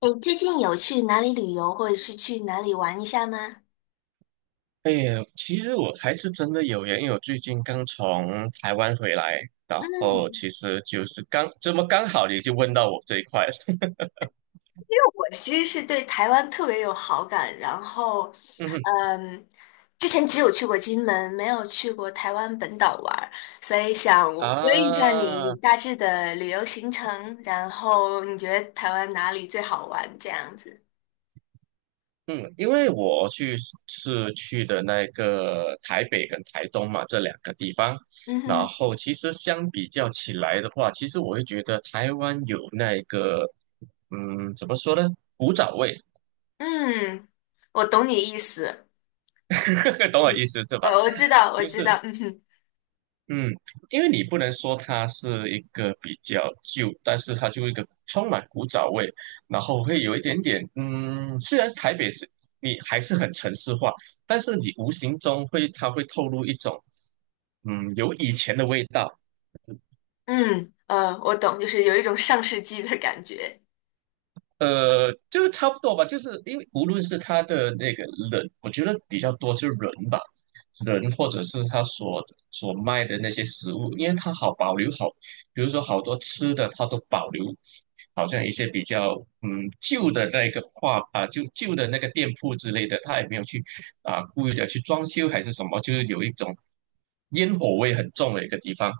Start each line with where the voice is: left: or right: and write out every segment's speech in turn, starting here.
left: 你最近有去哪里旅游，或者是去哪里玩一下吗？
right: 哎，其实我还是真的有缘，因为我最近刚从台湾回来，然
left: 嗯，
right: 后其实就是刚这么刚好你就问到我这一块了，
left: 我其实是对台湾特别有好感，然后，
right: 嗯哼
left: 嗯，之前只有去过金门，没有去过台湾本岛玩儿所以想问一下你，你
right: 啊。
left: 大致的旅游行程，然后你觉得台湾哪里最好玩这样子？
right: 嗯，因为是去的那个台北跟台东嘛这两个地方，
left: 嗯
right: 然
left: 哼，
right: 后其实相比较起来的话，其实我会觉得台湾有那个，怎么说呢？古早味。
left: 嗯，我懂你意思，
right: 懂我
left: 嗯，
right: 意思是吧？
left: 我知道，我
right: 就
left: 知
right: 是。
left: 道，嗯哼，
right: 嗯，因为你不能说它是一个比较旧，但是它就一个充满古早味，然后会有一点点，虽然台北是你还是很城市化，但是你无形中它会透露一种，有以前的味道。
left: 嗯，我懂，就是有一种上世纪的感觉。
right: 就差不多吧，就是因为无论是他的那个人，我觉得比较多是人吧，人或者是他所卖的那些食物，因为他好保留好，比如说好多吃的他都保留，好像一些比较旧的那个画啊，就旧的那个店铺之类的，他也没有去啊故意的去装修还是什么，就是有一种烟火味很重的一个地方。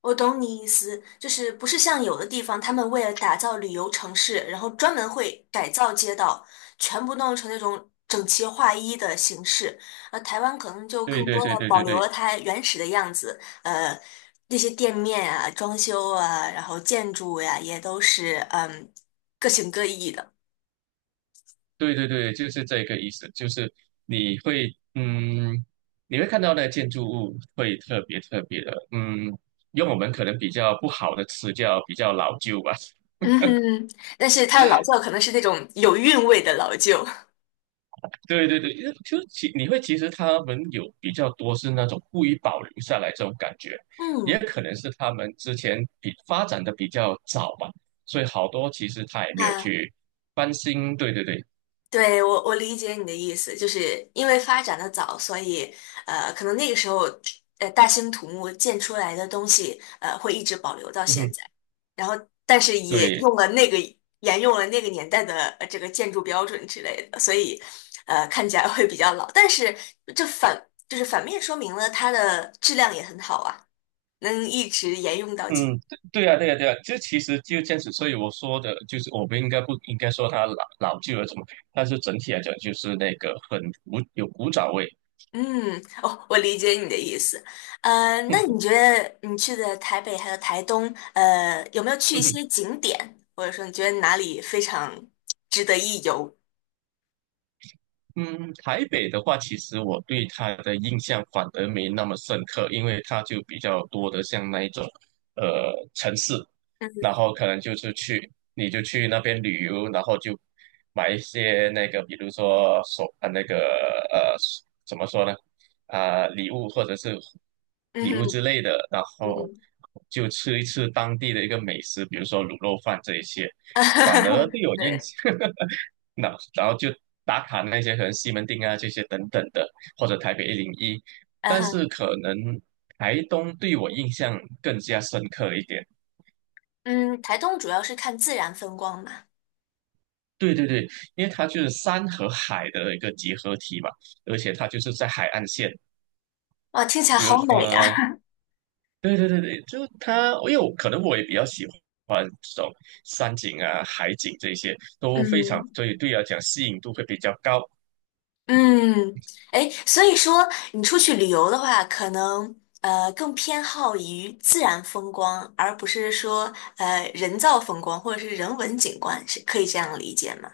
left: 我懂你意思，就是不是像有的地方，他们为了打造旅游城市，然后专门会改造街道，全部弄成那种整齐划一的形式。而台湾可能就
right: 对
left: 更
right: 对
left: 多
right: 对
left: 的
right: 对
left: 保
right: 对
left: 留了
right: 对。
left: 它原始的样子，那些店面啊、装修啊，然后建筑呀、也都是嗯各形各异的。
right: 对对对，就是这个意思，就是你会，嗯，你会看到那建筑物会特别特别的，用我们可能比较不好的词叫比较老旧吧。
left: 嗯哼，但是它的老窖可能是那种有韵味的老旧。
right: 对对对，因为就其你会其实他们有比较多是那种故意保留下来这种感觉，也
left: 嗯，
right: 可能是他们之前发展的比较早嘛，所以好多其实他也没有
left: 啊，
right: 去翻新。对对对，
left: 对，我理解你的意思，就是因为发展的早，所以可能那个时候大兴土木建出来的东西会一直保留到
right: 嗯
left: 现
right: 哼
left: 在，然后但是也
right: 对，
left: 用了那个沿用了那个年代的这个建筑标准之类的，所以看起来会比较老，但是这反就是反面说明了它的质量也很好啊，能一直沿用到今。
right: 嗯，对呀，对呀，对呀，这其实就这样子，所以我说的就是，我不应该说它老旧了什么，但是整体来讲，就是那个有古早味。
left: 嗯，哦，我理解你的意思。那你 觉得你去的台北还有台东，有没有去一些景点，或者说你觉得哪里非常值得一游？
right: 嗯，台北的话，其实我对它的印象反而没那么深刻，因为它就比较多的像那一种，城市，
left: 嗯
right: 然后可能就是去，你就去那边旅游，然后就买一些那个，比如说手啊那个呃，怎么说呢？啊、礼物或者是
left: 嗯
right: 礼
left: 哼
right: 物之类
left: 嗯
right: 的，然后
left: 哼，
right: 就吃一吃当地的一个美食，比如说卤肉饭这一些，反而 对我印
left: 对，
right: 象。那然后就打卡那些可能西门町啊这些等等的，或者台北101，
left: 嗯
right: 但是
left: 哼，
right: 可能台东对我印象更加深刻一点。
left: 嗯，台东主要是看自然风光嘛。
right: 对对对，因为它就是山和海的一个结合体嘛，而且它就是在海岸线，
left: 哇，听起来
right: 比如
left: 好美呀。
right: 对对对对，就它，因为我可能我也比较喜欢这种山景啊、海景这些，都非常
left: 嗯
right: 所以对我来讲吸引度会比较高。
left: 嗯，哎，所以说你出去旅游的话，可能更偏好于自然风光，而不是说人造风光或者是人文景观，是可以这样理解吗？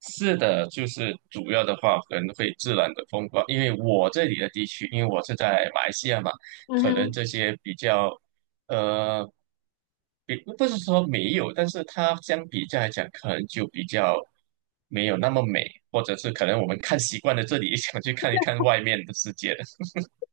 right: 是的，就是主要的话可能会自然的风光，因为我这里的地区，因为我是在马来西亚嘛，
left: 嗯
right: 可能
left: 哼。
right: 这些比较，呃，比不是说没有，但是它相比较来讲，可能就比较没有那么美，或者是可能我们看习惯了这里，想去看一看外面的世界的。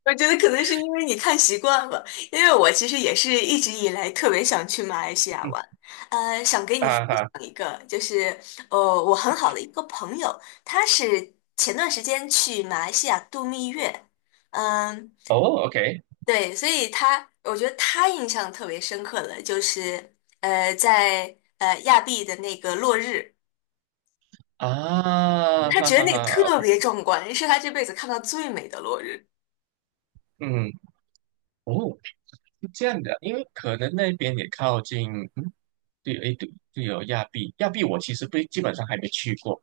left: 我觉得可能是因为你看习惯了，因为我其实也是一直以来特别想去马来西亚玩，想给你分
right: 哈哈，
left: 享一个，就是我很好的一个朋友，他是前段时间去马来西亚度蜜月，嗯。
right: 哦，OK，
left: 对，所以他，我觉得他印象特别深刻的就是，在亚庇的那个落日，
right: 啊，
left: 他
right: 哈
left: 觉得
right: 哈
left: 那个
right: 哈，
left: 特别壮观，是他这辈子看到最美的落日。
right: 嗯，哦。是这样的，因为可能那边也靠近，嗯，对，诶，对，对哦，有亚庇，亚庇我其实不基本上还没去过，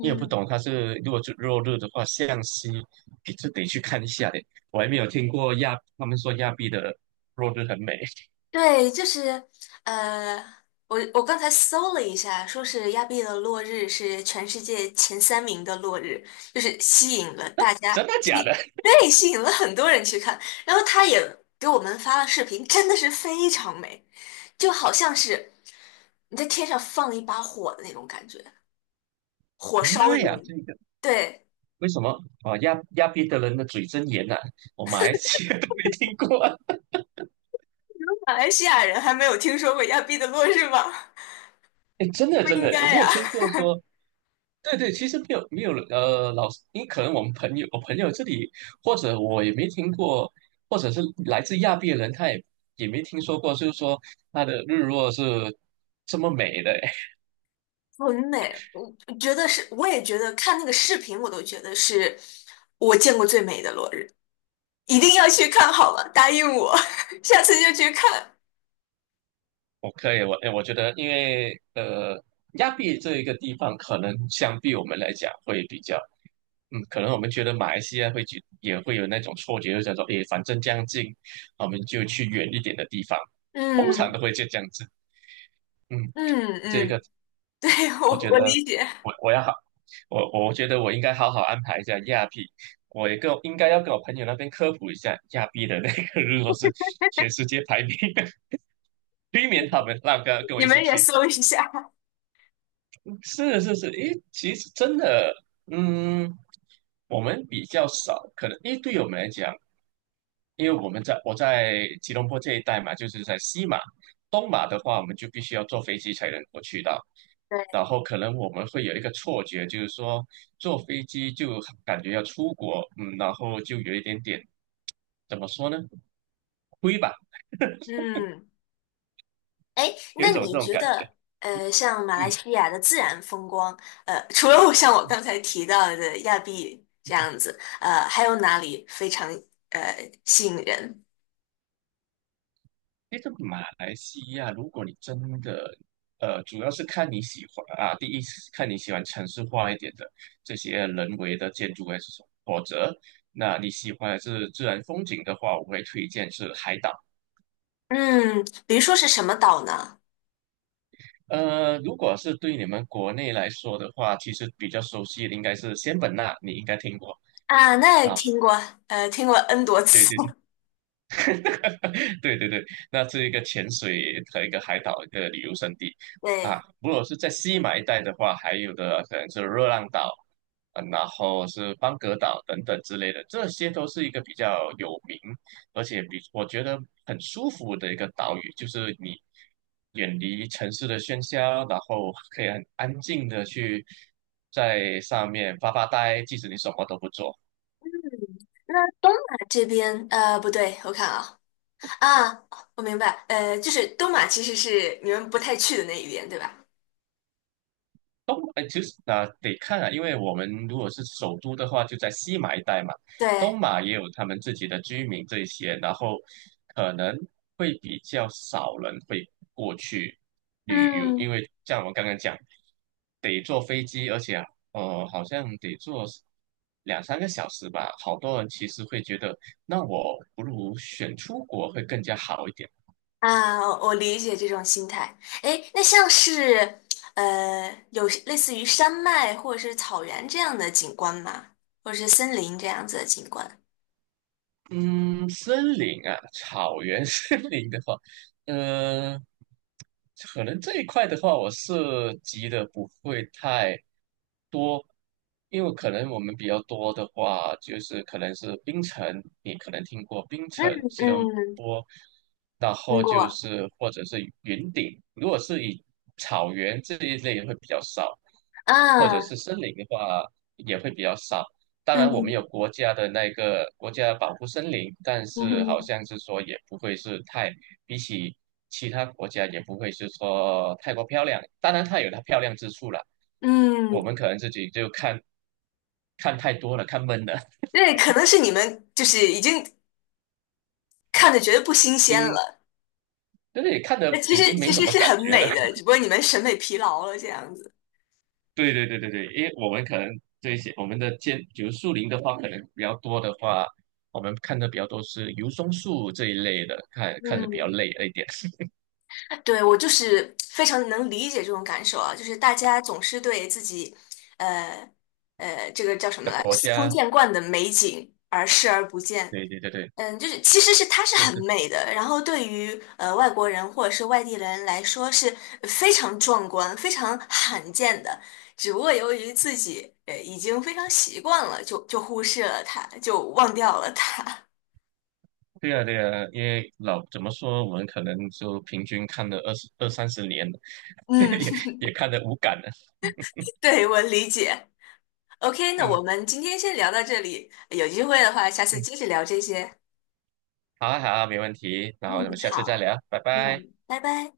right: 你也不懂它是如果是落日的话，向西也是得去看一下的，我还没有听过他们说亚庇的落日很美。
left: 对，就是呃，我刚才搜了一下，说是亚庇的落日是全世界前三名的落日，就是吸引了大家，
right: 真的假
left: 吸，
right: 的？
left: 对，吸引了很多人去看。然后他也给我们发了视频，真的是非常美，就好像是你在天上放一把火的那种感觉，火 烧
right: 妈呀，这
left: 云。
right: 个
left: 对，
right: 为什么啊？亚庇的人的嘴真严呐、我马来西亚都没听过啊。
left: 马来西亚人还没有听说过亚庇的落日吗？
right: 诶，真的
left: 不
right: 真
left: 应
right: 的，有
left: 该
right: 没
left: 呀、
right: 有听过说？对对，其实没有没有老师，因为可能我们朋友，我朋友这里，或者我也没听过，或者是来自亚庇的人，他也没听说过，就是说他的日落是这么美的。
left: 很美，我觉得是，我也觉得看那个视频，我都觉得是我见过最美的落日，一定要去看好了，答应我，下次就去看。
right: 我可以，我觉得，因为亚庇这一个地方，可能相比我们来讲会比较，可能我们觉得马来西亚会去，也会有那种错觉，就想说，诶，反正将近，我们就去远一点的地方，通常
left: 嗯
right: 都会就这样子，嗯。
left: 嗯
right: 这个
left: 嗯，对，
right: 我
left: 我
right: 觉
left: 我
right: 得
left: 理解，
right: 我要好，我觉得我应该好好安排一下亚庇，我也跟我应该要跟我朋友那边科普一下亚庇的那个，如果是全世界排名，避免他们让跟我
left: 你
right: 一起
left: 们也
right: 去。
left: 搜一下。
right: 是是是，诶，其实真的，嗯，我们比较少，可能因为对我们来讲，因为我们在我在吉隆坡这一带嘛，就是在西马、东马的话，我们就必须要坐飞机才能够去到。
left: 对，
right: 然后可能我们会有一个错觉，就是说坐飞机就感觉要出国，然后就有一点点怎么说呢，亏吧，
left: 嗯，哎，
right: 有一
left: 那
right: 种
left: 你
right: 这种
left: 觉
right: 感觉，
left: 得，像马来
right: 嗯。
left: 西亚的自然风光，除了我像我刚才提到的亚庇这样子，还有哪里非常吸引人？
right: 因为这马来西亚，如果你真的，主要是看你喜欢啊，第一是看你喜欢城市化一点的这些人为的建筑还是什么，否则，那你喜欢的是自然风景的话，我会推荐是海岛。
left: 嗯，比如说是什么岛呢？
right: 如果是对你们国内来说的话，其实比较熟悉的应该是仙本那，你应该听过
left: 啊，那也
right: 啊，
left: 听过，听过 N 多
right: 对
left: 次。
right: 对 对对对，那是一个潜水和一个海岛一个旅游胜地啊。
left: 对，
right: 如果是在西马一带的话，还有的可能是热浪岛，啊，然后是邦格岛等等之类的，这些都是一个比较有名，而且比我觉得很舒服的一个岛屿，就是你远离城市的喧嚣，然后可以很安静的去在上面发发呆，即使你什么都不做。
left: 那东马这边，不对，我看啊，啊，我明白，就是东马其实是你们不太去的那一边，对吧？
right: 东，哎，其实啊，得看啊，因为我们如果是首都的话，就在西马一带嘛，东
left: 对，
right: 马也有他们自己的居民这一些，然后可能会比较少人会过去旅游，因
left: 嗯，
right: 为像我刚刚讲，得坐飞机，而且好像得坐两三个小时吧，好多人其实会觉得，那我不如选出国会更加好一点。
left: 啊，我理解这种心态。哎，那像是，有类似于山脉或者是草原这样的景观吗？或者是森林这样子的景观？
right: 嗯，森林啊，草原 森林的话，嗯、可能这一块的话，我涉及的不会太多，因为可能我们比较多的话，就是可能是冰城，你可能听过冰城、吉隆
left: 嗯，
right: 坡，然
left: 听
right: 后就
left: 过，
right: 是或者是云顶，如果是以草原这一类会比较少，或者是
left: 啊，
right: 森林的话也会比较少。当然我们有
left: 嗯，
right: 国家的那个国家保护森林，但
left: 嗯
right: 是好
left: 哼
right: 像是说也不会是太，比起其他国家也不会是说太过漂亮。当然它有它漂亮之处了，我
left: 嗯。
right: 们可能自己就看太多了，看闷了，
left: 对，可能是你们就是已经看的觉得不新鲜了，
right: 就是也看
left: 那
right: 的
left: 其
right: 已
left: 实
right: 经没
left: 其
right: 什
left: 实
right: 么
left: 是
right: 感
left: 很
right: 觉了。
left: 美的，只不过你们审美疲劳了这样子。
right: 对对对对对，因为我们可能这一些我们的建，比如树林的话，可能比较多的话，我们看的比较多是油松树这一类的，看看的比较
left: 嗯
right: 累了一点
left: 对，我就是非常能理解这种感受啊，就是大家总是对自己，呃这个叫什 么
right: 的
left: 来，
right: 国
left: 司空
right: 家。
left: 见惯的美景而视而不见，
right: 对对对对。
left: 嗯，就是其实是它是
right: 是
left: 很
right: 是，
left: 美的，然后对于外国人或者是外地人来说是非常壮观、非常罕见的。只不过由于自己已经非常习惯了，就忽视了它，就忘掉了它。
right: 对啊，对啊，因为老怎么说，我们可能就平均看了二十二三十年了，
left: 嗯，
right: 也也看得无感了。
left: 对，我理解。OK，那我
right: 嗯
left: 们今天先聊到这里，有机会的话，下次
right: 嗯，
left: 接着聊这些。
right: 好啊，好啊，没问题。然后我
left: 嗯，
right: 们下次再
left: 好，
right: 聊，拜拜。
left: 嗯，拜拜。